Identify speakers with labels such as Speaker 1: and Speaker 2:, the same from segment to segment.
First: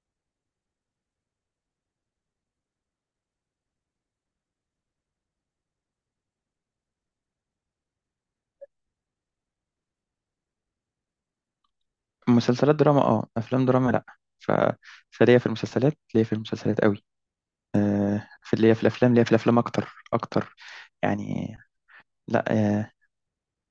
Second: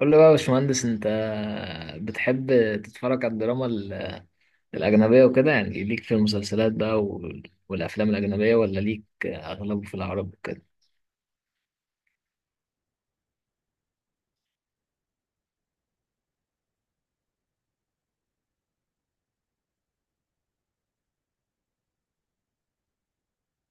Speaker 1: قول لي بقى يا باشمهندس انت بتحب تتفرج على الأجنبية وكده، يعني ليك في المسلسلات بقى والأفلام الأجنبية، ولا ليك أغلبه في العرب وكده؟
Speaker 2: مسلسلات دراما، افلام دراما. لا. ف... فليا في المسلسلات ليا في المسلسلات قوي. في ليا في الافلام ليا في الافلام اكتر اكتر، يعني. لا، آه،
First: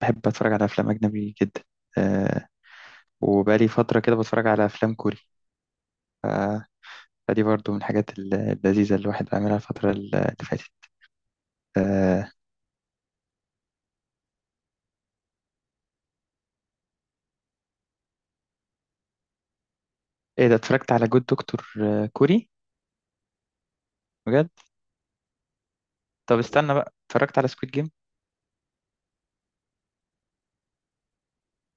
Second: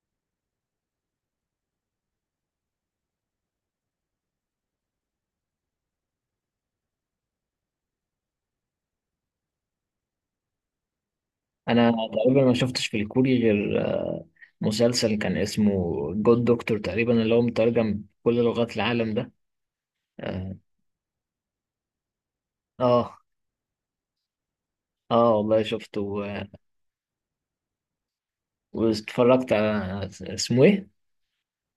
Speaker 2: بحب اتفرج على افلام اجنبي جدا. آه، وبقالي فتره كده بتفرج على افلام كوري. ف... فدي برضو من الحاجات اللذيذه اللي الواحد عاملها الفتره اللي فاتت.
Speaker 1: أنا
Speaker 2: آه،
Speaker 1: تقريبا ما شفتش في الكوري غير مسلسل كان اسمه جود دكتور، تقريبا اللي هو مترجم كل لغات العالم ده.
Speaker 2: ايه ده،
Speaker 1: اه.
Speaker 2: اتفرجت على جود دكتور كوري
Speaker 1: اه،
Speaker 2: بجد؟
Speaker 1: والله شفته
Speaker 2: طب استنى بقى، اتفرجت على سكويد جيم.
Speaker 1: واتفرجت على اسمه ايه؟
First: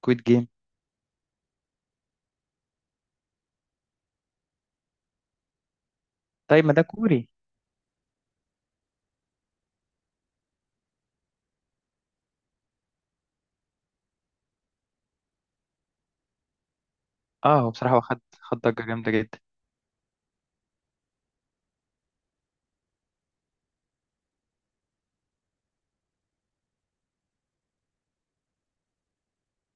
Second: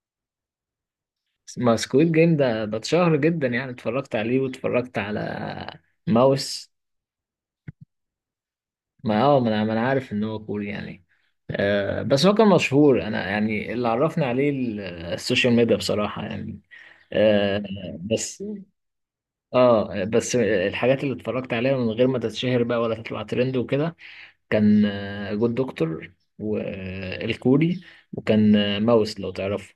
Speaker 2: سكويد جيم.
Speaker 1: ما سكويد جيم ده اتشهر جدا يعني، اتفرجت عليه واتفرجت على
Speaker 2: طيب
Speaker 1: ماوس.
Speaker 2: ما ده كوري.
Speaker 1: ما اه ما انا ما أنا عارف ان هو كوري يعني، آه، بس هو كان مشهور. انا يعني اللي عرفني عليه السوشيال ميديا بصراحة يعني.
Speaker 2: اه،
Speaker 1: آه.
Speaker 2: هو بصراحه، هو خد
Speaker 1: بس
Speaker 2: خد ضجه جامده جدا.
Speaker 1: اه، بس الحاجات اللي اتفرجت عليها من غير ما تتشهر بقى ولا تطلع ترند وكده كان جود دكتور والكوري، وكان ماوس، لو تعرفه.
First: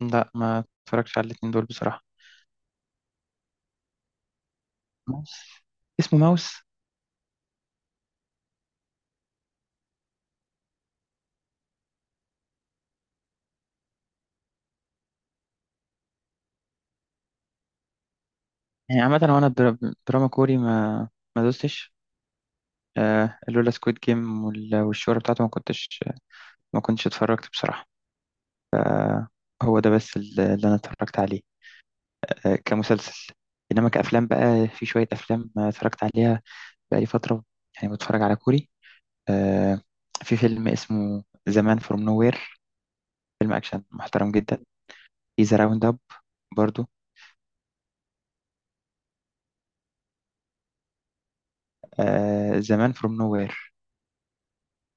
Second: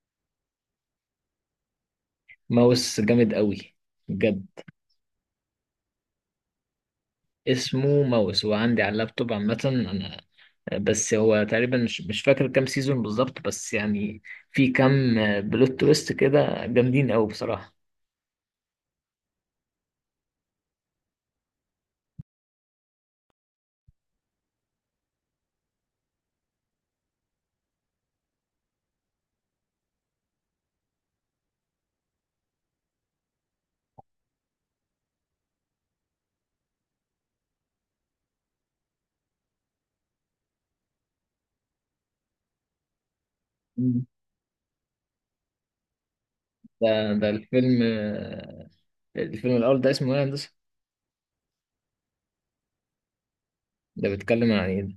Speaker 2: لا، ما اتفرجش على الاتنين دول بصراحه.
Speaker 1: ماوس جامد قوي بجد.
Speaker 2: ماوس. اسمه ماوس.
Speaker 1: اسمه ماوس، هو عندي على اللابتوب عامة انا. بس هو تقريبا مش فاكر كام سيزون بالظبط، بس يعني في كام بلوت تويست كده جامدين قوي بصراحة.
Speaker 2: يعني عامة، هو أنا دراما كوري ما دوستش. آه، لولا سكويد جيم والشهرة بتاعته ما كنتش اتفرجت بصراحة. هو ده بس اللي أنا اتفرجت عليه، آه، كمسلسل. إنما كأفلام بقى، في شوية أفلام اتفرجت عليها بقالي فترة، يعني بتفرج على كوري. آه، في فيلم اسمه زمان فروم نوير، فيلم أكشن
Speaker 1: مم.
Speaker 2: محترم جدا. في ذا راوند أب
Speaker 1: ده
Speaker 2: برضو.
Speaker 1: ده الفيلم الفيلم الأول ده اسمه إيه يا هندسة؟
Speaker 2: آه، زمان فروم نوير،
Speaker 1: ده بيتكلم عن إيه ده؟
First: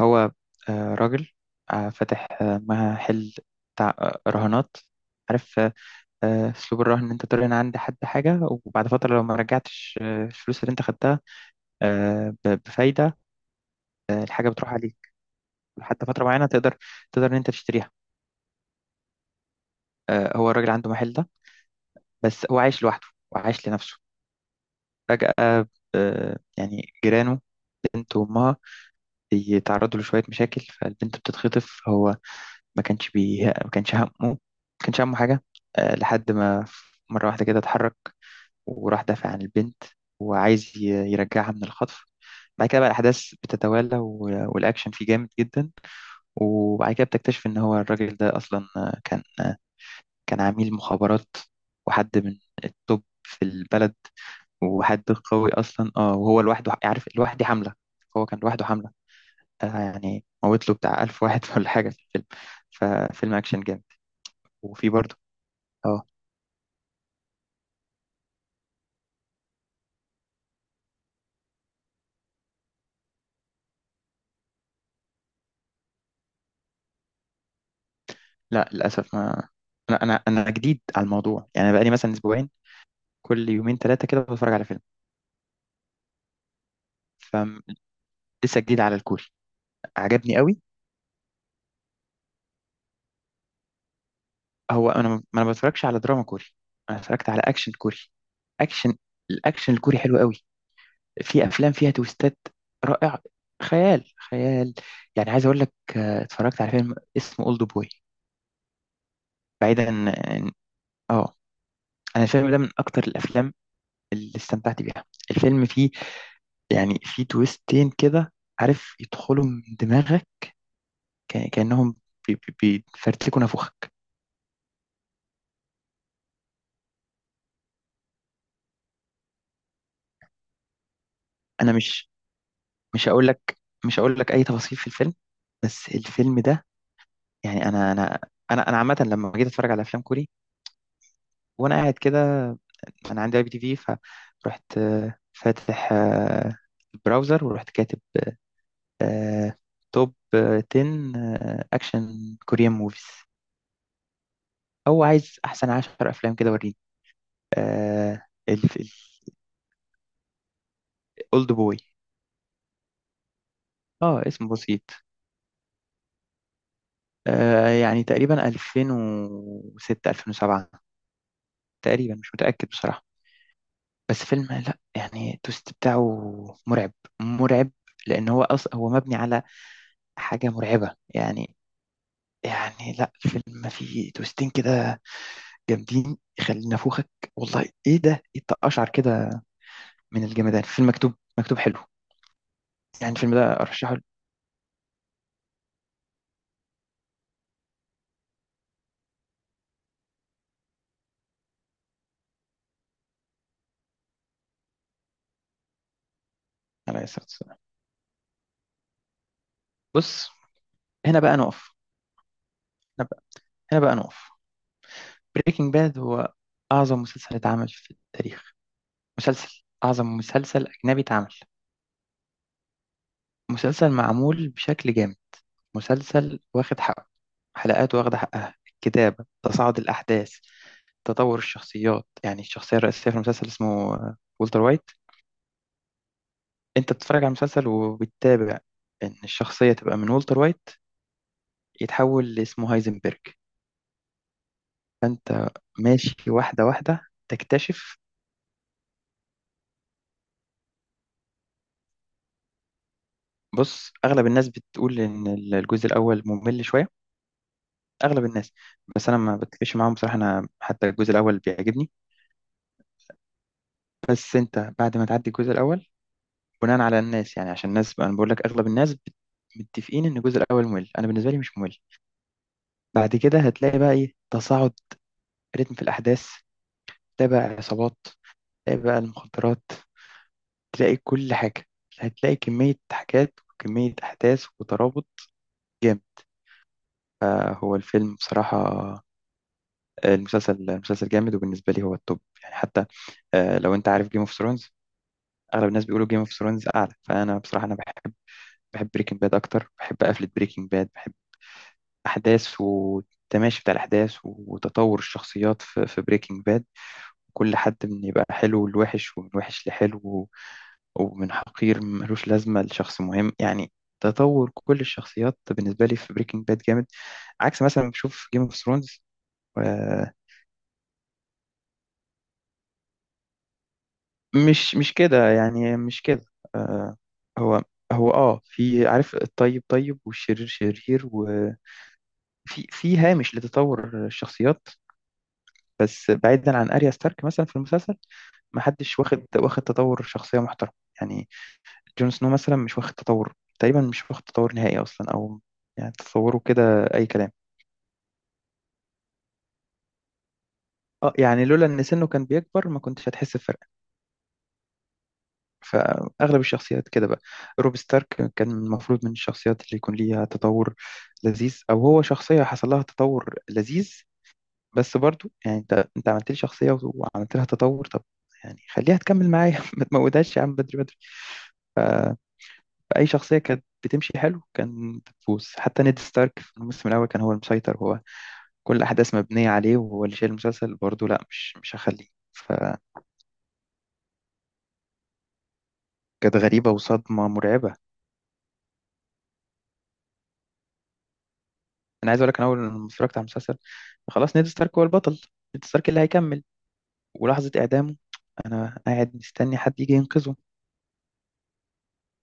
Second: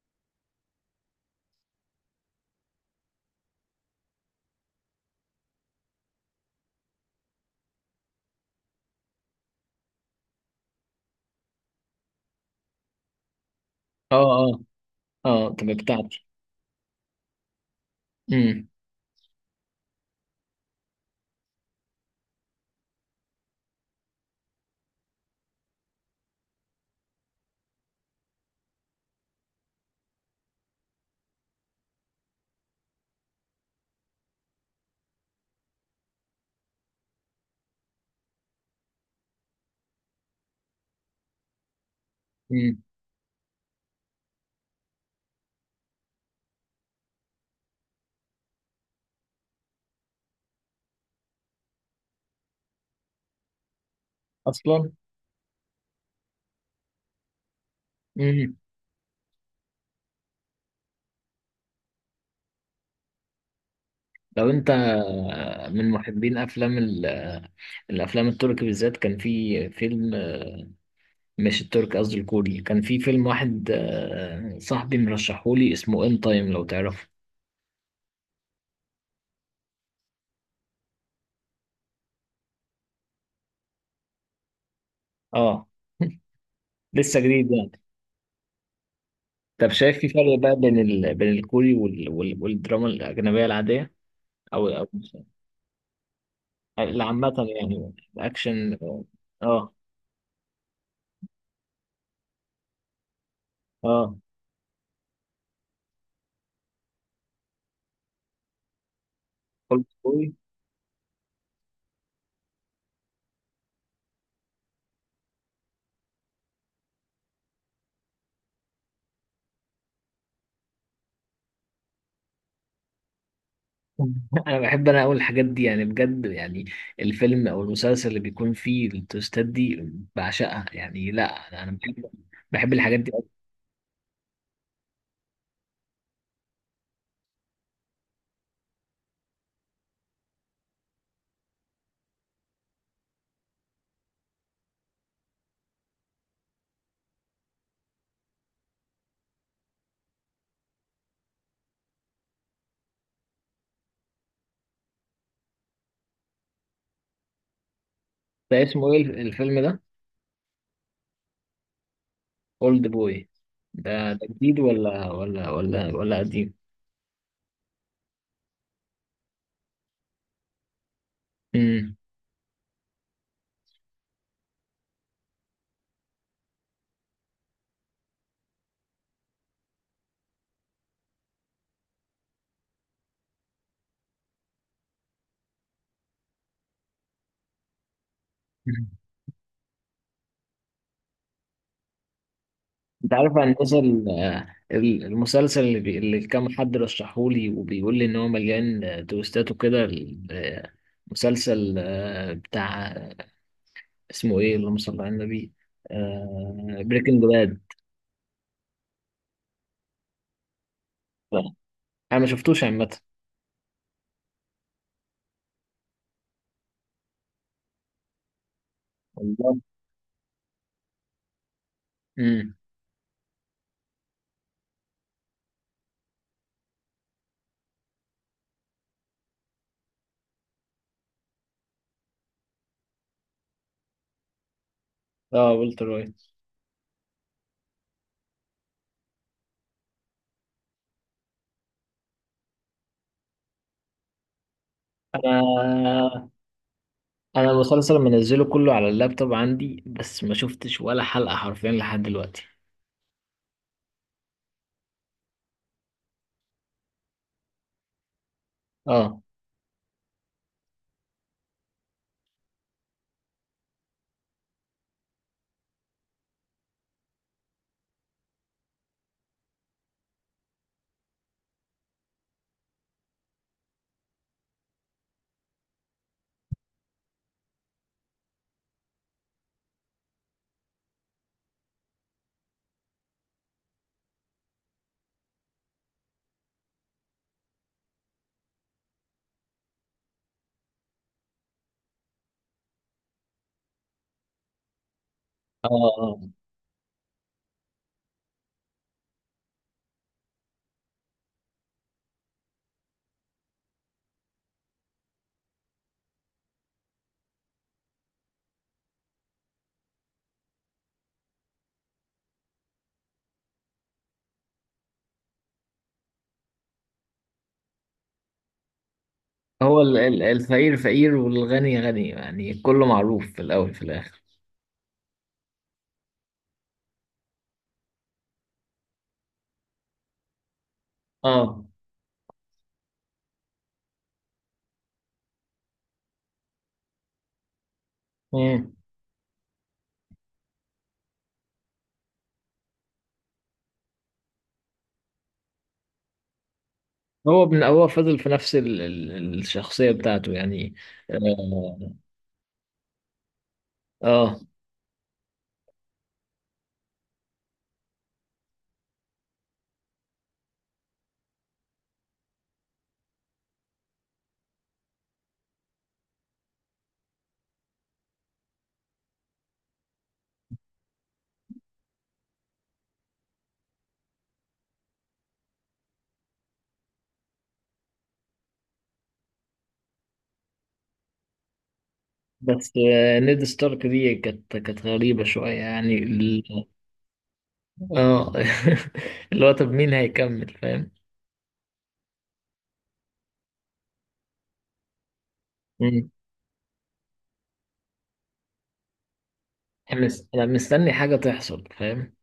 Speaker 2: هو راجل فاتح محل بتاع رهانات، عارف. اسلوب الرهن ان انت ترهن عند حد حاجه، وبعد فتره لو ما رجعتش الفلوس اللي انت خدتها بفايده،
Speaker 1: آه.
Speaker 2: الحاجه
Speaker 1: آه.
Speaker 2: بتروح عليك.
Speaker 1: آه طب
Speaker 2: لحد فتره
Speaker 1: بتاعتي.
Speaker 2: معينه تقدر تقدر ان انت تشتريها.
Speaker 1: أمم.
Speaker 2: هو الراجل عنده محل ده، بس هو عايش لوحده وعايش لنفسه. فجاه، يعني جيرانه، بنت وامها، بيتعرضوا لشويه مشاكل، فالبنت بتتخطف. هو ما كانش همه حاجة، لحد ما مرة واحدة كده اتحرك، وراح دافع عن البنت، وعايز يرجعها من الخطف. بعد
Speaker 1: أمم.
Speaker 2: كده بقى الأحداث بتتوالى، والأكشن فيه جامد جدا. وبعد كده بتكتشف إن هو الراجل ده أصلا كان عميل مخابرات، وحد من التوب في البلد،
Speaker 1: أصلا.
Speaker 2: وحد قوي أصلا. اه وهو لوحده، عارف، لوحده حملة. هو كان
Speaker 1: أمم.
Speaker 2: لوحده حملة، يعني موت له بتاع ألف واحد ولا حاجة في الفيلم. ففيلم أكشن جامد.
Speaker 1: لو أنت
Speaker 2: وفي برضه.
Speaker 1: من
Speaker 2: اه
Speaker 1: محبين أفلام ال- آه، الأفلام التركي بالذات، كان في فيلم مش التركي قصدي الكوري، كان في فيلم واحد صاحبي مرشحولي اسمه إن تايم، لو تعرفه.
Speaker 2: لا، للاسف، ما انا جديد على الموضوع، يعني أنا بقالي مثلا اسبوعين، كل يومين ثلاثه كده بتفرج على فيلم.
Speaker 1: اه. لسه جديد يعني.
Speaker 2: فلسه جديد على الكوري.
Speaker 1: طب شايف في
Speaker 2: عجبني
Speaker 1: فرق بقى
Speaker 2: قوي.
Speaker 1: بين الكوري والدراما الأجنبية العادية، أو أو
Speaker 2: هو انا ما انا بتفرجش على دراما كوري، انا
Speaker 1: اللي
Speaker 2: اتفرجت
Speaker 1: عامة
Speaker 2: على اكشن
Speaker 1: يعني
Speaker 2: كوري.
Speaker 1: الأكشن؟
Speaker 2: اكشن.
Speaker 1: اه.
Speaker 2: الاكشن الكوري حلو قوي، في افلام فيها تويستات، رائع. خيال
Speaker 1: اه.
Speaker 2: خيال. يعني عايز اقول لك، اتفرجت على فيلم اسمه اولد بوي.
Speaker 1: كله
Speaker 2: بعيدا
Speaker 1: كوري.
Speaker 2: عن- اه انا الفيلم ده من اكتر الافلام اللي استمتعت بيها. الفيلم فيه، يعني، في تويستين كده، عارف، يدخلوا من دماغك، كأنهم بي- بيفرتكوا نافوخك.
Speaker 1: أنا بحب، أنا أقول الحاجات دي يعني بجد يعني، الفيلم أو المسلسل اللي بيكون فيه التويستات دي بعشقها يعني. لا، أنا
Speaker 2: انا
Speaker 1: أنا بحب، بحب الحاجات
Speaker 2: مش
Speaker 1: دي
Speaker 2: هقول
Speaker 1: أكتر.
Speaker 2: لك مش هقول لك اي تفاصيل في الفيلم. بس الفيلم ده، يعني، انا عامه لما جيت اتفرج على افلام كوري، وانا قاعد كده، انا عندي اي بي تي في، فرحت فاتح البراوزر، ورحت كاتب آه، توب 10 اكشن كوريان موفيز، او عايز احسن 10 افلام كده وريني. آه،
Speaker 1: ده
Speaker 2: الف-
Speaker 1: اسمه إيه الفيلم ده؟
Speaker 2: اولد بوي.
Speaker 1: أولد بوي. ده
Speaker 2: اه،
Speaker 1: ده
Speaker 2: اسم
Speaker 1: جديد
Speaker 2: بسيط.
Speaker 1: ولا قديم؟
Speaker 2: آه يعني تقريبا 2006، 2007،
Speaker 1: مم.
Speaker 2: تقريبا. مش متأكد بصراحة. بس فيلم، لا يعني، التوست بتاعه مرعب، مرعب، لأن هو هو مبني على حاجة مرعبة، يعني. يعني لا، الفيلم فيه توستين كده جامدين، يخلي نافوخك، والله. ايه ده، ايه التقشعر كده من الجمدان. فيلم مكتوب، مكتوب حلو،
Speaker 1: انت
Speaker 2: يعني. الفيلم
Speaker 1: عارف يا
Speaker 2: ده
Speaker 1: هندسه
Speaker 2: ارشحه.
Speaker 1: المسلسل اللي كام حد رشحهولي وبيقول لي ان هو مليان تويستات وكده، مسلسل بتاع اسمه ايه، اللهم صل على النبي،
Speaker 2: على
Speaker 1: بريكنج
Speaker 2: الصلاة
Speaker 1: باد؟
Speaker 2: والسلام. بص، هنا بقى نقف
Speaker 1: انا ما شفتوش عامه.
Speaker 2: هنا بقى هنا بقى نقف. بريكنج باد هو أعظم مسلسل اتعمل في التاريخ.
Speaker 1: والله.
Speaker 2: مسلسل، أعظم مسلسل أجنبي اتعمل.
Speaker 1: امم.
Speaker 2: مسلسل معمول بشكل جامد. مسلسل واخد حقه، حلقاته واخدة حقها، الكتابة، تصاعد الأحداث، تطور الشخصيات. يعني الشخصية الرئيسية في المسلسل اسمه والتر وايت.
Speaker 1: اه، والتر وايت.
Speaker 2: أنت بتتفرج على المسلسل وبتتابع إن الشخصية تبقى من والتر وايت يتحول لاسمه هايزنبرج. فأنت
Speaker 1: انا
Speaker 2: ماشي واحدة واحدة
Speaker 1: انا المسلسل
Speaker 2: تكتشف.
Speaker 1: منزله كله على اللابتوب عندي، بس ما شفتش ولا حلقه حرفيا لحد دلوقتي.
Speaker 2: بص، أغلب الناس بتقول إن الجزء الأول ممل شوية، اغلب الناس. بس انا
Speaker 1: اه.
Speaker 2: ما بتفقش معاهم بصراحه، انا حتى الجزء الاول بيعجبني. بس انت بعد ما تعدي الجزء الاول، بناء على الناس يعني، عشان الناس بقى، انا بقول لك اغلب الناس متفقين ان الجزء الاول ممل، انا بالنسبه لي مش ممل. بعد كده هتلاقي بقى ايه، تصاعد رتم في الاحداث، تلاقي بقى عصابات، تلاقي بقى المخدرات، تلاقي كل حاجه. هتلاقي كميه حاجات وكميه احداث وترابط جامد. فهو الفيلم بصراحه، المسلسل، المسلسل جامد، وبالنسبه لي هو التوب، يعني. حتى لو انت عارف جيم اوف، اغلب الناس بيقولوا جيم
Speaker 1: اه.
Speaker 2: اوف ثرونز اعلى، فانا بصراحه انا بحب، بحب بريكنج باد اكتر. بحب قفله بريكنج باد، بحب احداث والتماشي بتاع الاحداث وتطور الشخصيات في في بريكنج باد. كل حد من يبقى حلو لوحش، ومن وحش لحلو، ومن حقير ملوش لازمه لشخص مهم، يعني. تطور كل الشخصيات بالنسبه لي في بريكنج باد جامد، عكس مثلا بشوف جيم اوف ثرونز.
Speaker 1: هو الفقير فقير والغني غني يعني، كله معروف في الأول في الآخر.
Speaker 2: مش كده، يعني مش كده. آه، هو، هو اه في، عارف، الطيب طيب والشرير شرير، وفي،
Speaker 1: اه.
Speaker 2: في هامش لتطور الشخصيات. بس بعيدا عن اريا ستارك مثلا في المسلسل، ما
Speaker 1: مم.
Speaker 2: حدش واخد تطور شخصية محترم، يعني. جون سنو مثلا مش واخد تطور، تقريبا مش واخد تطور نهائي اصلا، او يعني تصوره كده، اي كلام.
Speaker 1: هو فضل في نفس ال ال الشخصية بتاعته يعني.
Speaker 2: اه، يعني لولا ان
Speaker 1: اه.
Speaker 2: سنه كان بيكبر ما كنتش هتحس بفرق.
Speaker 1: آه.
Speaker 2: فأغلب الشخصيات كده بقى، روب ستارك كان المفروض من الشخصيات اللي يكون ليها تطور لذيذ، أو هو شخصية حصل لها تطور لذيذ، بس برضو يعني أنت عملت لي شخصية وعملت لها تطور، طب يعني خليها تكمل معايا ما تموتهاش يا عم، بدري بدري. ف- فأي شخصية كانت بتمشي حلو كان بتفوز، حتى نيد ستارك في الموسم الأول كان هو المسيطر، هو كل الأحداث مبنية عليه، وهو اللي شايل المسلسل برضه. لا، مش هخليه.
Speaker 1: بس
Speaker 2: فكانت
Speaker 1: نيد ستارك دي كانت غريبة شوية يعني
Speaker 2: غريبة وصدمة مرعبة.
Speaker 1: اه. اللي هو طب مين هيكمل، فاهم؟
Speaker 2: انا عايز اقول لك، انا اول لما اتفرجت على المسلسل، خلاص نيد ستارك هو البطل، نيد ستارك اللي
Speaker 1: مم.
Speaker 2: هيكمل. ولحظه اعدامه انا قاعد مستني حد يجي ينقذه.
Speaker 1: انا مستني حاجة تحصل، فاهم؟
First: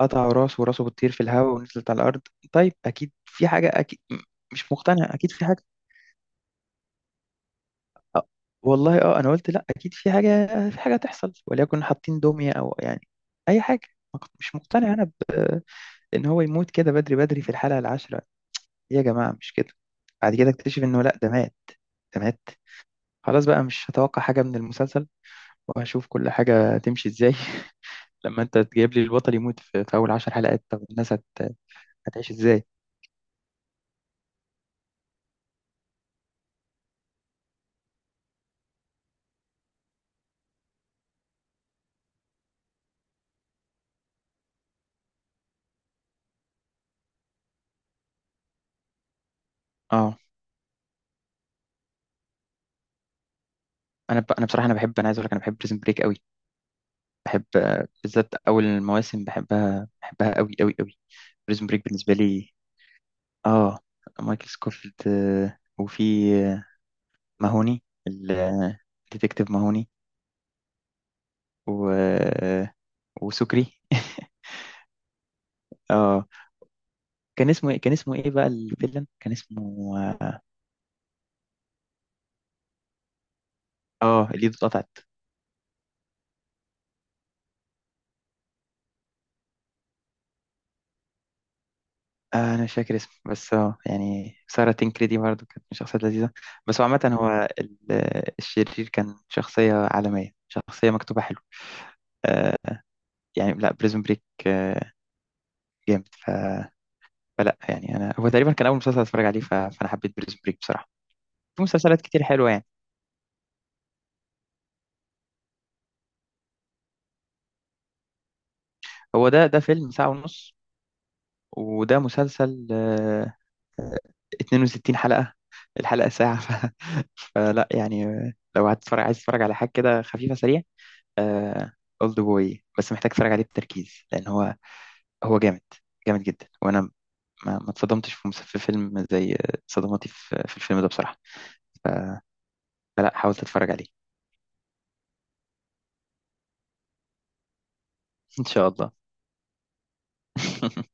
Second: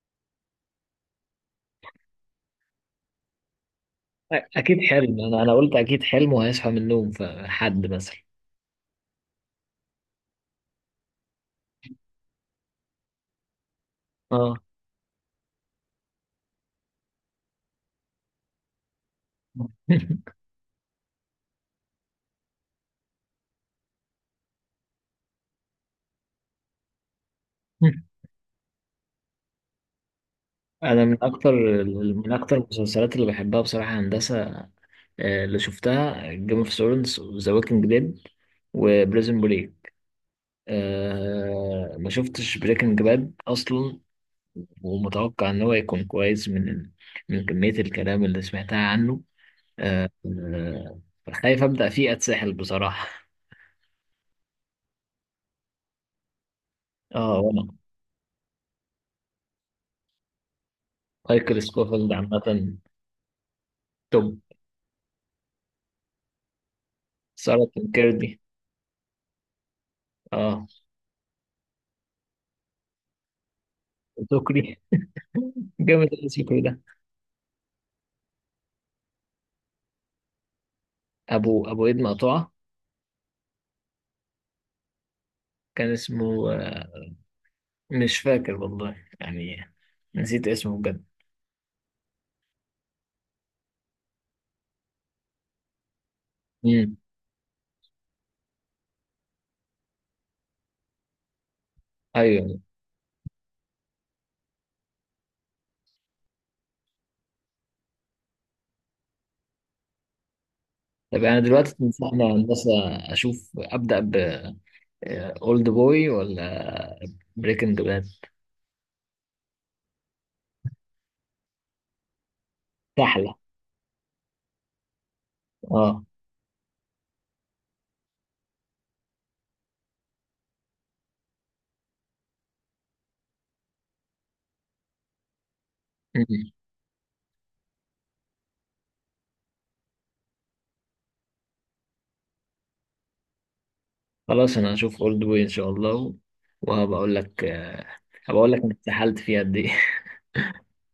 Speaker 2: قطعوا راسه وراسه بتطير في الهواء ونزلت على الارض. طيب، اكيد في حاجه، اكيد مش
Speaker 1: اكيد
Speaker 2: مقتنع،
Speaker 1: حلم،
Speaker 2: اكيد
Speaker 1: انا
Speaker 2: في
Speaker 1: انا
Speaker 2: حاجه.
Speaker 1: قلت اكيد حلم وهيصحى من النوم، فحد مثلا.
Speaker 2: أه، والله، اه انا قلت لا، اكيد في حاجه، في حاجه هتحصل، وليكن حاطين دميه، او يعني اي حاجه. ما كنت-
Speaker 1: اه.
Speaker 2: مش مقتنع انا ان هو يموت كده بدري بدري في الحلقه العاشره. يا جماعه، مش كده. بعد كده اكتشف انه لا، ده مات، ده مات. خلاص بقى مش هتوقع حاجه من المسلسل، وهشوف كل حاجة تمشي ازاي لما انت تجيب لي البطل يموت في, في اول 10 حلقات، طب
Speaker 1: انا
Speaker 2: الناس
Speaker 1: من اكتر،
Speaker 2: هتعيش
Speaker 1: من اكتر
Speaker 2: ازاي؟
Speaker 1: المسلسلات اللي بحبها بصراحه هندسه اللي شفتها جيم اوف ثرونز وذا ووكينج ديد وبريزن بريك. أه، ما شفتش بريكنج باد اصلا، ومتوقع ان هو يكون كويس من، من كميه الكلام اللي سمعتها عنه. أه.
Speaker 2: اه،
Speaker 1: خايف ابدا فيه اتسحل بصراحه.
Speaker 2: انا انا بصراحة انا بحب، انا عايز اقول لك، انا بحب بريزن بريك قوي.
Speaker 1: اه،
Speaker 2: بحب
Speaker 1: وانا
Speaker 2: بالذات اول المواسم، بحبها بحبها قوي قوي قوي.
Speaker 1: مايكل
Speaker 2: بريزن بريك
Speaker 1: سكوفيلد
Speaker 2: بالنسبة لي،
Speaker 1: عامه
Speaker 2: اه،
Speaker 1: توب.
Speaker 2: مايكل سكوفيلد، وفي آه،
Speaker 1: ساره
Speaker 2: ماهوني،
Speaker 1: كيردي.
Speaker 2: الديتكتيف ماهوني،
Speaker 1: اه.
Speaker 2: و... آه، وسكري
Speaker 1: سكري. جامد
Speaker 2: اه،
Speaker 1: الاسم ده.
Speaker 2: كان اسمه ايه بقى الفيلن، كان اسمه
Speaker 1: ابو ايد مقطوعه.
Speaker 2: الايد اتقطعت.
Speaker 1: كان اسمه مش فاكر والله يعني، نسيت اسمه بجد.
Speaker 2: انا مش فاكر اسمه، بس اه يعني سارة تنكري دي برضه كانت من الشخصيات لذيذة، بس هو
Speaker 1: امم.
Speaker 2: عامة هو الشرير كان شخصية عالمية، شخصية مكتوبة حلو. آه
Speaker 1: ايوه.
Speaker 2: يعني لا، بريزون بريك جامد. فلا يعني، انا هو تقريبا كان اول مسلسل اتفرج عليه، فانا حبيت بريزون بريك بصراحة.
Speaker 1: طب انا
Speaker 2: في
Speaker 1: دلوقتي
Speaker 2: مسلسلات كتير
Speaker 1: تنصحني يا
Speaker 2: حلوة، يعني.
Speaker 1: هندسه، اشوف ابدا ب اولد بوي ولا بريكنج باد؟
Speaker 2: هو ده فيلم ساعة ونص، وده مسلسل
Speaker 1: سهله.
Speaker 2: آه 62 حلقة،
Speaker 1: اه.
Speaker 2: الحلقة ساعة ف... فلا يعني، لو هتتفرج، عايز تتفرج على حاجة كده خفيفة سريعة، آه، اولد بوي. بس محتاج اتفرج عليه بتركيز، لان هو جامد، جامد جدا.
Speaker 1: مم.
Speaker 2: وانا ما اتصدمتش في فيلم زي صدماتي في في الفيلم ده بصراحة، فلا حاولت اتفرج عليه
Speaker 1: خلاص، انا هشوف اولد بوي ان شاء الله، وهبقى اقول لك هبقى
Speaker 2: ان
Speaker 1: اقول لك
Speaker 2: شاء
Speaker 1: انا
Speaker 2: الله
Speaker 1: اتسحلت فيها قد ايه.